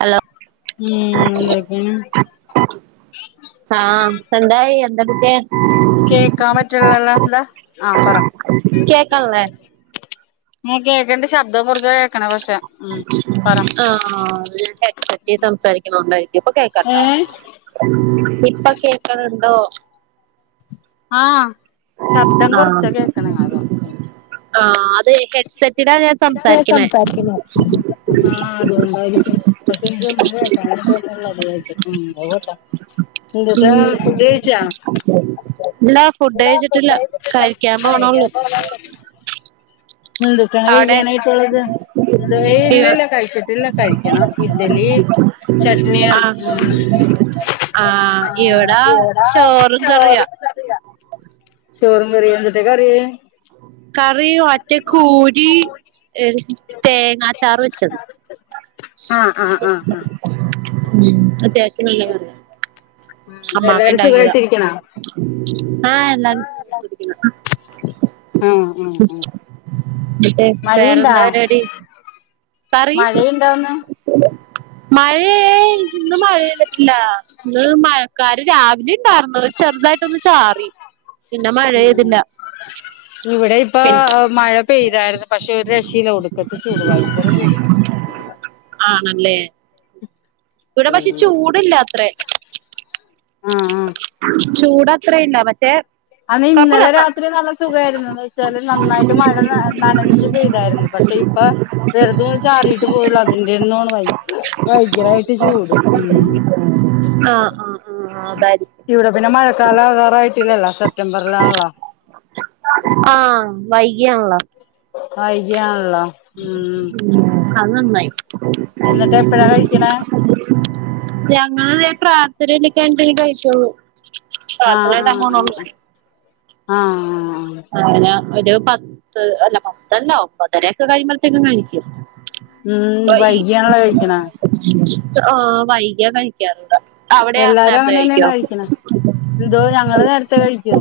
Hello ഉം എന്തൊക്കേണ്? ആഹ് എന്തായി എന്തെടുക്കെ? കേക്കാൻ പറ്റൺലല്ലാ. എന്താ ആഹ് പറ കേക്കണില്ലേ? ആഹ് കേക്കണ്ട് ശബ്ദം കൊറ ആഹ് അതിനെ പറ്റിയ സംസാരി കൊണ്ടായിരിക്കും ഇപ്പ കേക്കാട്ട. ഇപ്പ കേക്കണുണ്ടോ? ആഹ് ശബ്ദം ആഹ് കൊറച്ചാ കേക്കണെ. അതാ ആഹ് അതെ ഹെഡ്സെറ്റിലാ ഞാൻ സംസാരിക്കണെ. [unintelligible] ആഹ് അത്കൊണ്ടായിരിക്കും. പക്ഷെ എനിക്കൊന്നും കേൾക്കാൻ പറ്റണില്ല. അതായിരിക്കും ഉം എന്തൂട്ടാ ഉം ഫുഡ്‌ കഴിച്ചാ? ഇല്ല ഫുഡ്‌ കഴിച്ചിട്ടില്ല. കഴിക്കാൻ പോണേയുള്ളു. എന്തൂട്ടാ അവിടെ കഴിക്കാനായിട്ടുള്ളത്? എന്തവേ ഇല്ലില്ല കഴിച്ചിട്ടില്ല കഴിക്കണം. ഇഡലി ചട്നിയ ആഹ് ഉം ആഹ് ഇവിടാ ചോറും കറീം ചോറും കറീം, എന്തൂട്ടാ കറി? കറി ഒറ്റക്കൂരി തേങ്ങാ ചാറ് വെച്ചത്. ആഹ് ആഹ് ആഹ് ആഹ് അത്യാവിശ്യം നല്ല കറിയാ ഉം അമ്മാമ്മ എല്ലാവരും ഉണ്ടാക്കിയതാ സുഖവായിട്ട് ഇരിക്ക്ണോ? ആഹ് എല്ലാരും സുഖായിട്ടിരിക്ക്ണ് ആഹ് ആഹ് ആഹ് എന്നിട്ട് മഴയുണ്ടാ വേറെന്താ പരിവാടി? പറയ് മഴയുണ്ടോന്ന് [inaudible] മഴ ഏയ് ഇന്ന് മഴ പെഴ്തിട്ടില്ല ഇന്ന് മഴക്കാര് രാവിലെ ഇണ്ടാർന്നു പക്ഷെ ചെറുതായിട്ടൊന്ന് ചാറി പിന്നെ മഴ ഉം പെയ്തില്ല ഇവിടെയിപ്പൊ ശരി മഴ പെഴ്തായിരുന്നു പക്ഷെ ഒരു രക്ഷയില്ല ഒടുക്കത്തെ ചൂട് ഭയങ്കര ചൂട് ആണല്ലേ? ഇവടെ പക്ഷെ ഉം ചൂടില്ല അത്രെ ആഹ് ആഹ് ചൂട് അത്രയില്ല മറ്റേ ആന്ന് ഇന്നലെ രാത്രി നല്ല സുഖവായിരുന്നു എന്ന് വെച്ചാല് മഴ നന്നായിട്ട് മഴ നനഞ്ഞ് പെയ്തായിരുന്നു പക്ഷെ ഇപ്പൊ വെറുതെ ഒന്ന് ചാറിയിട്ട് പോയൊള്ളു അതിന്റെന്ന് തോന്ന്ണു ഭയങ്കരായിട്ട് ചൂട് ഉം ആഹ് ആഹ് ആഹ് അതായിരിക്കും ഇവടെ പിന്നെ മഴക്കാലം ആകാറായിട്ടില്ലല്ലോ സെപ്റ്റംബറിലാണല്ലോ? ആഹ് വൈകിയാണല്ലോ? വൈകിയാണല്ലോ ഉം ഉം അത് നന്നായി എന്നിട്ട് എപ്പഴാ കഴിക്കണേ ഞങ്ങളാണെ പ്രാർത്ഥന ചെല്ലി കഴിഞ്ഞിട്ടെ ഇനി കഴിച്ചൊള്ളൂ ആഹ് ആഹ് ആഹ് ആഹ് അതെ അങ്ങനെ ഒരു പത്ത് അല്ല പത്തല്ല ഒമ്പതരൊക്കെ കഴിയുമ്പഴത്തേക്കും കഴിക്കും ഉം വൈ വൈകിയാണല്ലോ കഴിക്കണെ ആഹ് വൈകിയ കഴി ക്കാറുണ്ട് അവിടെയാ എല്ലാരും നേരത്തെ അങ്ങനെ തന്നെയാണ് കഴിക്കോ? കഴിക്കണെ എന്തോ ഞങ്ങള് നേരത്തെ കഴിക്കും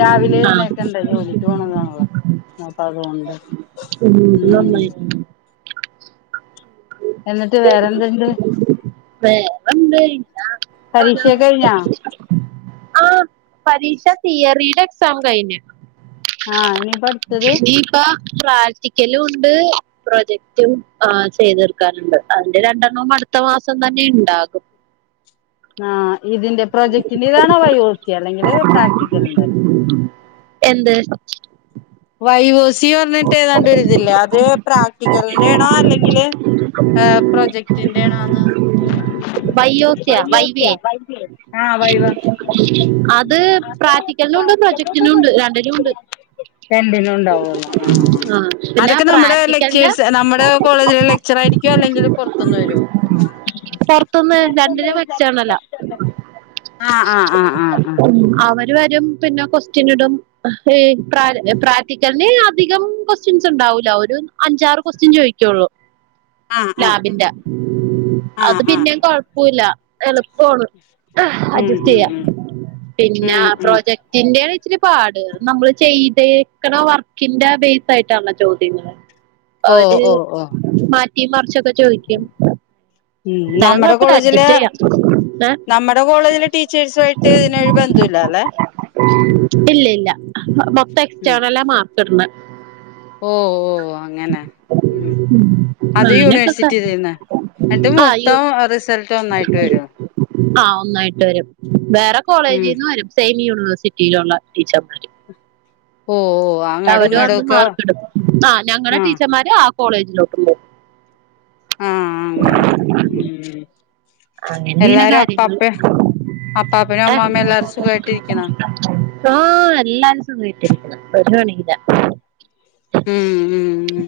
രാവിലെ ആഹ് എഴുന്നേൽക്കണ്ടേ ജോലി ജോലിക്ക് പോണതാണല്ലോ അപ്പൊ അത് കൊണ്ട് ഉം അത് നന്നായി എന്നിട്ട് വേറെയെന്തുണ്ട്? വേറെന്ത് ഇല്ല പരീക്ഷയൊക്കെ കഴിഞ്ഞോ? ആഹ് പരീക്ഷ തിയറിയുടെ എക്സാം കഴിഞ്ഞ് ആഹ് ഇനിയിപ്പൊ അടുത്തത്? ഇപ്പ പ്രാക്ടിക്കലുംണ്ട് പ്രൊജക്റ്റും ആഹ് ചെയ് തീർക്കാന്ണ്ട് അതിന്റെ രണ്ടെണ്ണം അടുത്ത മാസം തന്നെയിണ്ടാകും ആഹ് ഇതിന്റെ പ്രൊജക്റ്റിന്റെ ഇതാണോ വൈവ എന്ത്? വൈവോസി പറഞ്ഞിട്ട് ഏതാണ്ട് ഒരിതില്ലേ? അത് പ്രാക് റ്റിക്കലിൻ്റെ ആണോ? അല്ലെങ്കില് ഏഹ് പ്രൊജക്റ്റിന്റെ ആണോന്ന്? ബയ്യോസിയോ വൈവേ? വൈവേയാണ് അത് പ്രാക്റ്റിക്കലിനും ഉണ്ട് പ്രൊജക്റ്റിനും ഉണ്ട് രണ്ടിനും ഉണ്ട് [inaudible] രണ്ടിനും ഉണ്ടാവുവല്ലോ ആണ് ആണ് ആ പിന്നെ അതൊക്കെ നമ്മുടെ പ്രാക്ടിക്കലിന്റെ ലെക്ചേഴ്സ് നമ്മുടെ കോളേജിലെക്കെ ലക്ച്ചറായിരിക്കോ? അല്ലെങ്കില് പൊറത്ത്ന്ന് വരോ? പൊർത്ത്ന്ന് രണ്ടിനും വെക്സ്റ്റേണലാ. ആഹ് ആഹ് ആഹ് ആഹ് അവര് വരും. പിന്നെ കൊസ്റ്റ്യനിടും. ഏയ് പ്രാര് പ്രാക്ടിക്കൽന് അധികം ക്വസ്റ്റ്യൻസ് ണ്ടാവൂല. ഒരു അഞ്ചാറ് കൊസ്റ്റ്യൻ ചോയ്ക്ക്യൊള്ളു. [inaudible] ആഹ് ലാബിന്റെ. ആഹ് അത് ആഹ് ആഹ് പിന്നേം കൊഴപ്പുല്ല എളുപ്പാണ്. ഉം ഉം അഡ്ജസ്റ്റെയ്യാം. ഉം പിന്നെ ഉം ഉം പ്രോജക് റ്റിൻ്റേണ് ഇച്ചരി പാട്. അത് നമ്മള് ചെയ്തേക്കണ വർക്കിന്റെ ബെയ്സ്സായിട്ടാൺല്ലൊ ചോദ്യങ്ങള്. [inaudible] അവര് ഓ ഓ മാറ്റിം മർച്ചൊക്കെ ചോയ്ക്കും. ഉം ന്നാലും നമ്മുടെ കൊഴപ്പല്ല. കോളേജില് അഡ്ജെസ്റ്റെ യ്യാം. ഏഹ് നമ്മുടെ കോളേജിലെ ടീച്ചേഴ്സു ആയിട്ട് ഇതിനൊരു ബന്ധവും ഇല്ലാലെ. ഇല്ല ഇല്ല. മൊത്തം എക്സ്റ്റേർണലാ മാർക്ക് ഇട്ന്നെ. ഓഹ് ഓഹ് അങ്ങനെ. ഉം അത് അങ്ങനെയൊക്കെ യൂണിവേഴ്സിറ്റിയിൽ നിന്ന്. അത് ആ മൊത്തം റിസൾട്ട് ഒന്നായിട്ട് വെരൊ? ആഹ് ഒന്നായിട്ട് വരും. വേറെ കോളേജീന്ന് വരും. സേനി യൂണിവേഴ്സിറ്റിയിലുള്ള ടീച്ചർമാര്. ഓ ഓ അങ്ങടും അവര് ഇങ്ങടും വന്ന് ഒക്കെ മാർക്കിടും. ആഹ് ഞങ്ങടെ ടീച്ചർമാര് ആ കോളേജിലോട്ട് പോവും. ങ്ങനെ ഉം. അങ്ങനേണ് എല്ലാരും കാര്യങ്ങള് അപ്പാപ്പ അപ്പാപ്പനും ഏഹ്. അമ്മാമ്മയും എല്ലാരും സുഖായിട്ടിരിക്കണോ ആഹ് എല്ലാരും സുഖായിട്ടിരിക്ക് ന്ന്. ഒരു പണില്ല ഉം ഉം ഉം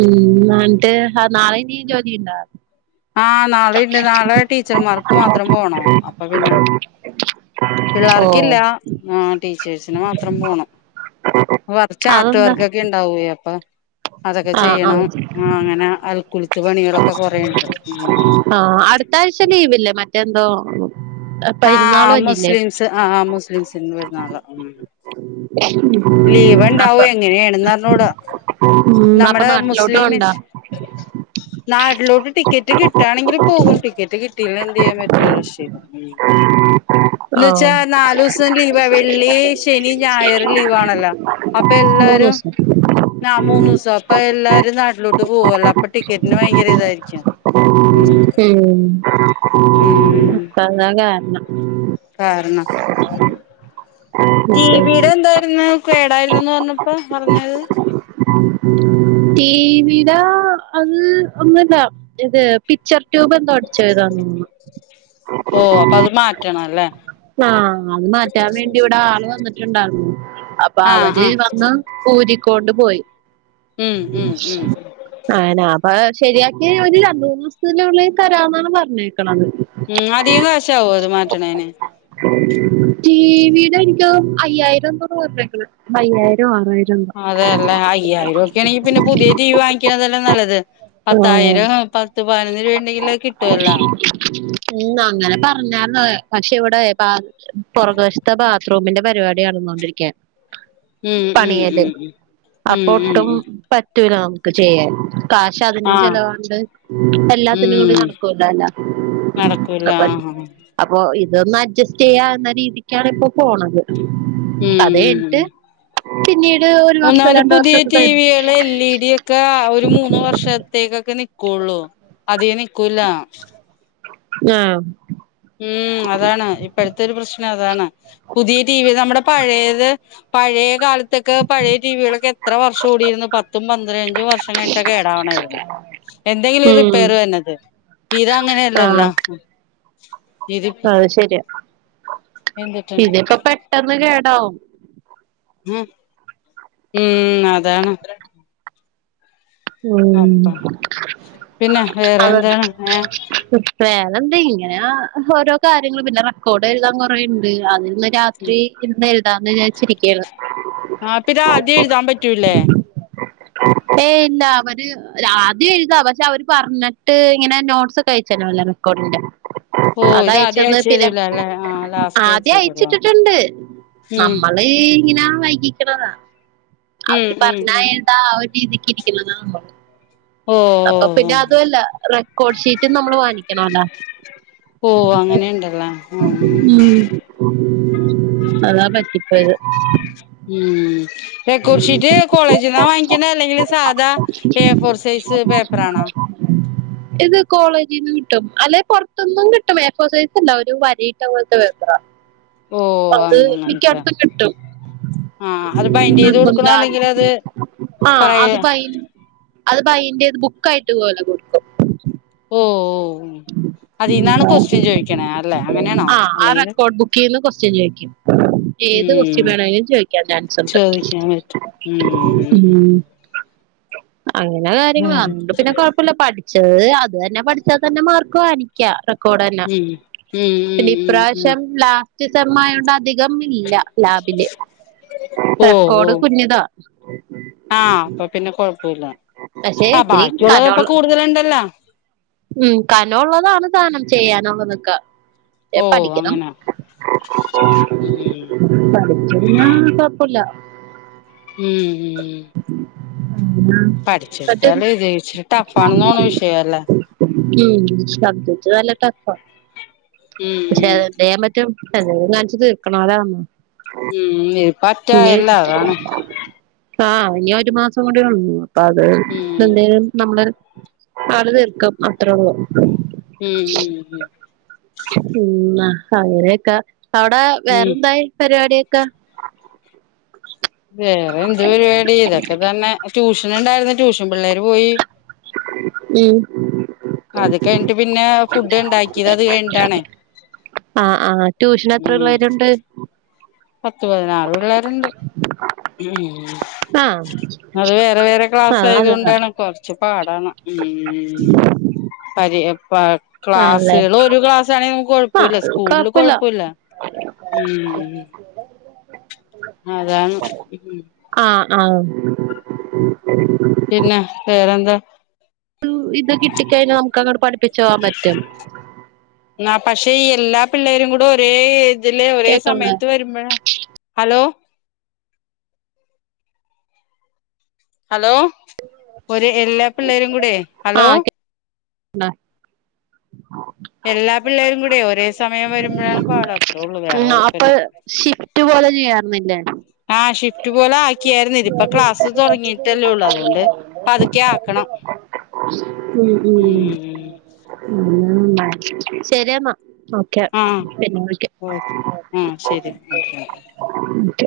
ഉം ഇന്നാട്ട് ആഹ് നാളേം ഈ ജോലിണ്ടാ? ആഹ് നാളീണ്ട്. നാളെ ടീച്ചർമാർക്ക് മാത്രം പോണം. അപ്പ പിന്നെ ഓ പിള്ളാർക്കില്ലാ. ആഹ് ടീച്ചേഴ്സിന് മാത്രം പോണം. വർ ചാർട്ട് അതെന്താ വർക്കൊക്കെ ണ്ടാവ്യെ. അപ്പ അതൊക്കെ ആ ആ ചെയ്യണം. ആഹ് അങ്ങനെ അൽക്കുൽത്ത് പണികളൊക്കെ കൊറേണ്ട്. ഉം ആഹ് അട്ത്താഴ്ച ലീവ്‌ല്ലെ. മറ്റെന്തോ പെരുന്നാൾ ആഹ് വന്നില്ലേ മുസ്ലിംസ് ആഹ് ആഹ് മുസ്ലിംസിന് പെര്ന്നാള്. ഉം ഉം ലീവ്ണ്ടാവൊ എങ്ങനെയാണെന്ന് അർഞ്ഞൂടാ. ഉം, അപ്പൊ നമ്മടെ നാട്ടിലോട്ട് മുസ്ലിം കൊണ്ടാ മിസ്സ് നാട്ടിലോട്ട് ടിക്കറ്റ് കിട്ടാണെങ്കില് പോവും. ടിക്കറ്റ് കിട്ടില്ലെ എന്തെയ്യാം പറ്റു ഒരു രക്ഷയില്ല. ഉം. ആ ന്ന് വെച്ചാ നാലൂസം ലീവാ. വെള്ളി, ശനി, ഞായർ ലീവാണല്ലൊ. ആഹ്. അപ്പം മൂന്ന് എല്ലാരും ദിവസം നാ പ്പ എല്ലാരും നാട്ടിലോട്ട് പോവല്ലൊ. അപ്പ ടിക്കറ്റ്ന് ഭയങ്കര ഇതായിരിക്കും. ഉം ഉം ഉം അതാ കാരണം. കാരണം ടി മറ്റേ വി ടെ എന്തായിരുന്നു കേടായിരുന്നെന്ന് പർഞ്ഞു പ്പ പർഞ്ഞത് ടി വി ടെ അത് ഒന്നുല്ലാ. ഇത് പിച്ചർ റ്റ്യൂബ് എന്തോ അട് ച്ചോയതാന്ന് തോന്നുന്നു. ഓ അപ്പൊ അത് മാറ്റണം അല്ലേ ആഹ് അത് മാറ്റാം വേണ്ടി വടെ ആള് വന്ന്ട്ടുണ്ടാർന്നു. അപ്പ ആഹ് അവര് ആഹ് വന്ന ഊരിക്കോണ്ട് പോയി. ഉം ഉം ഉം അങ്ങനെ അപ്പൊ അത് ശെരിയാക്കി ഒരു രണ്ട്, മൂന്ന്സ്ത്തിനുള്ളി തരാന്നാണ് പർഞ്ഞേക്ക്ണത്. ഉം അധികം കശാവൊ അത് മാറ്റ് ണേന്? ടി വിടെ ഇൻകം അയ്യായിരം എന്തോന്നാ പർഞ്ഞ്ക്ക്ണ് അയ്യായിരോ ആറായി അതെല്ലേ [unintelligible] അയ്യായിരം ഉർപ്പ്യാണെങ്കി പിന്നെ പുതിയ ടി വി വാങ്ങിക്ക്ണതെല്ലെ നല്ലത്. ആഹ് പത്തായിരം പത്ത് പതിനൊന്ന് രൂപ ഇണ്ടെങ്കിൽ അത് കിട്ടുവല്ലോ. ഉം അങ്ങനെ പർഞ്ഞാര്ന്നഹ് പക്ഷെ ഇവിടെ പാ ശെ പൊറക് വശത്ത ബാത്റൂമിന്റെ പരിവാടി നടന്നോണ്ടിരിക്ക്യാ. ഉം ഉം ഉം ഉം ഉം അപ്പൊ ഉം ഒട്ടും ഉം പറ്റൂല നമുക്ക് ചെയ്യാൻ കാശ് അതിനും ആഹ് ചെലവാണ്ട് എല്ലാത്തിനും കൂടി ഉം നടക്കൂലല്ല [unintelligible] ഉം അപ്പൊ ഇതൊന്ന് അഡ്ജസ്റ്റെയ്യാ എന്ന രീതിക്കാണ് ഇപ്പോ പോണത് ഉം അതെയ്ഞ്ഞ് ഉം ട്ട് പിന്നീട് ഒരു വർഷം രണ്ട് വർഷം ടി വികള് എൽ ഇ ഡി [unintelligible] ഒരു മൂന്ന് വർഷത്തേക്കൊക്കെ നിക്കൊള്ളൂ അധിക നിക്കൂല. ആഹ് ഉം അതാണ് ഇപ്പഴത്തെ ഒരു പ്രശ്നം അതാണ്. പുതിയ ടി വി നമ്മുടെ പഴയത് പഴയ കാല ത്തക്കെ പഴയ ടി വിയാളൊക്കെ എത്ര വർഷം ഓടിയിരുന്നു പത്തും പന്ത്രഞ്ചും വർഷം കഴിഞ്ഞ്ട്ടാ കേടാവ്ണായിരുന്നു. എന്തെങ്കിലും ഒരു ഉം റിപ്പയർ വര്നത് ഇത അങ്ങനെയല്ലല്ലോ ഹ്. അഹ് ശെര്യാ എന്തിട്ടുണ്ട് ഇതിപ്പൊ പെട്ടെന്ന് കേടാവും. ഉം ഉം അതാണ് ഉം അപ്പം പിന്നെ വേറെ ആഹ് എന്താണ് ഏ ഉം വേറെന്താ ഇങ്ങനെ ഓരോ കാര്യങ്ങള് പിന്നെ റെക്കോഡ് എഴുതാൻ കൊറേയുണ്ട് അതിന്ന് രാത്രി ഇന്ന് എഴുതാന്ന് വിജാരിച്ചു ഇരിക്കേര്ന്നു. ആപ്താ ആദ്യം എഴുതാൻ പറ്റൂല്ലേ? ഏയ് ല്ല അവര് ല ആദ്യം എഴുത പക്ഷെ അവര് പറഞ്ഞ്ട്ട് ഇങ്ങനെ നോട്ട്സൊക്കെ അയച്ചല്ലോ അല്ലേ റെക്കോഡിന്റെ. ഓ ഇത് ആദ്യം അതയ്ച്ചന്ന് അയച്ചു പിന്നെ തരൂല അല്ലേ ആ ലാസ്റ്റ് അയച്ചു ആദ്യ തരുള്ളൂ അയച്ചിട്ട്ട്ട്ണ്ട്. ഉം അയീ ഇങ്ങനെ വൈകിക്ക്ണതാ. ഉം അവര് ഉം പർഞ്ഞ ഉം ഏന്താ ആ ഒരു രീതിക്ക് ഇരിക്ക്ണതാ ഭംവം ഓ അപ്പൊ ഓ പിന്നെ ഓ അതുല്ല. റെക്കോഡ് ഷീറ്റും നമ്മള് വാങ്ങിക്കണോലോ. ഹോ അങ്ങനെണ്ട്ല്ലേ ഉം ഉം. അതാ പറ്റി പോയത് ഉം ഏകോർ ഷീറ്റ് കോളേജിന്നാ വാങ്ങിക്ക്ണ്ടെ അല്ലെങ്കിൽ സാധാ എ ഫോർ സൈസ് പേപ്പറാണോ? [inaudible] ഇത് കോളേജിന്ന് കിട്ടും അല്ലെ പൊർത്ത്ന്നും കിട്ടും എഫോ സൈസല്ല ഒരു വരയിട്ട പോൽത്തെ പേപ്പറാ. ഓ അത് അങ്ങനൻത്തെ മിക്കയിടത്തും കിട്ടും ആഹ്. അത് ബൈൻഡെയ്ത് കൊടുക്കണോ നിർബന്ധം അല്ലെങ്കിൽ അത് ആഹ് സ്പ്രേയോ? അത് ബൈ അത് ബൈന്റെത് ബുക്കായിട്ട് പോലെ കൊട്ക്കും. ഓഹ് ഓഹ് ഉം അതിന്നാണ് ക്വസ്റ്റ്യൻ ചോദിക്കണേ അല്ലേ അങ്ങനെയാണോ ആഹ് ആ അല്ലെങ്കില്? റെക്കോർഡ് ബുക്കീന്ന് ക്വസ്റ്റ്യൻ ചോദിക്കും ഉം ഏത് ക്വസ്റ്റ്യൻ ഉം വേണേലും ചോദിക്കാൻ ചാൻസ് ഉണ്ട് ചോദിക്കാൻ പറ്റും ഉം ഉം ഉം അങ്ങനെ കാര്യങ്ങള് വേറെ അതോണ്ട് പിന്നെ കൊഴപ്പില്ല പഠിച്ചത് അത് തന്നെ പഠിച്ചാൽ തന്നെ മാർക്ക് വാങ്ങി ക്ക്യ റെക്കോർഡെന്നെ ഉം ഉം പിന്നെ ഉം ഉം ഉം ഇപ്രാവശ്യം ലാ സ്റ്റ് സെമ്മായോണ്ട് അധികം ഇല്ല ലാബില് ഓ ഓ റെക്കോഡ് കുഞ്ഞതാ ആ അപ്പൊ പിന്നെ കൊഴപ്പൊ ഇല്ല ആഹ് ബാക്കിയൊള്ളതപ്പ കനോൾ കൂടുതല് ഇണ്ടല്ല ഉം കനോള്ളതാണ് താനും ചെയ്യാനുള്ളതൊക്കെ ക്ഷേ ഓ പഠിക്ക്യണം അങ്ങനെ ഉം പഠിച്ചോണ്ട് ഇര്ന്നാ കൊഴപ്പൊഇല്ല ഉം ഉം [inaudible] അങ്ങ്നാ പഠിച്ചെടുത്താല് ജയിച്ച് ഇച്ചിരി ടഫ് ആണെന്ന് തോന്നണ് വിഷയം അല്ലേ ഉം സബ്ജെക്ട് നല്ല ടഫാ പക്ഷെ ഉം അതോണ്ടെന്തെയ്യാൻ പറ്റും എന്തെങ്കിലും കാണിച്ച് തീർക്കണോലാ ഒന്ന് ഉം ഉം [unintelligible] ന്നേ പറ്റായില്ല അതാണ് ആഹ് ഇനി ഒരു മാസം കൂടി ഒള്ളൂ അപ്പോ അത് ഉം ഇപ്പ എന്തേലും നമ്മള് അത്‌ തീർക്കും അത്ര ഒള്ളൂ ഉം ഉം ഉം ഉം മ്മാ അങ്ങനെയൊക്കെ അവടെ ഉം വേറെന്തായി പരിപാടിയൊക്കെ വേറെ എന്ത് പരിപാടി ഇതൊക്കെ തന്നെ ട്യൂഷൻ ഇണ്ടായിരുന്നു ട്യൂഷൻ പിള്ളേര് പോയി ഉം അത് കഴിഞ്ഞട്ട് പിന്നെ ഫുഡ് ഇണ്ടാക്കിയത് അത് കഴ്ഞ്ഞ്ട്ടാണ് അഹ് ആഹ് ട്യുഷന് എത്ര പിള്ളേരുണ്ട് പത്ത് പതിനാറ് പിള്ളേര് ഇണ്ട് ഉം ആഹ് ഉം അത് വേറെ വേറെ ക്ലാസ് ആഹ് അതാ ആയതുകൊണ്ടാണ് കൊർച്ചു പാടാണ് ഉം പരേ പ ആണല്ലേ ക്ലാസ്സുകള് ഒരു ക്ലാസ് ആണെങ്കിൽ നമ്മക്ക് ആഹ് കൊഴപ്പൊഇല്ല അത് സ്കൂൾള് കൊഴപ്പല്ല കൊഴപ്പൊഇല്ല ഉം അതാണ് ഉം ആഹ് ആഹ് പിന്നെ വേറെന്താ ന്ന് ഇത് കിട്ടി കഴിഞ്ഞാൽ നമുക്ക് അങ്ങട് പഠിപ്പിച്ച് പോവാൻ പറ്റും ആഹ് പക്ഷെ ഈ എല്ലാ പിള്ളേരും കൂടെ ഒരേ ഏതില് ഒരേ കേക്കണില്ലേ സമയത്ത് വരുമ്പൊഴാ ഹലോ ഹലോ ഓര് എല്ലാ പിള്ളേരും കൂടേ ഹലോ ണ് എല്ലാ പിള്ളേരും കൂടെ ഒരേ സമയം വരുമ്പഴാണ് പാട് അത്രേ ഒള്ളൂ വേറെ ഉം അപ്പൊ കൊഴപ്പല്ല ഷിഫ്റ്റ് പോലെ ചെയ്യാർന്നില്ലേ ആ ഷിഫ്റ്റ് പോലെ ആക്കിയായിരുന്നു ഇതിപ്പോ ക്ലാസ് തുടങ്ങിയിട്ടല്ലേ ഉള്ളൂ അതുകൊണ്ട് പതുക്കെ ഉം ഉം ഉം ഉം [unintelligible] ശെരിരി എന്നാ ആഹ് ഓ ആഹ് ശരി എന്നാ ഓക്കെ ഒക്കെ ന്ന്ട്ട്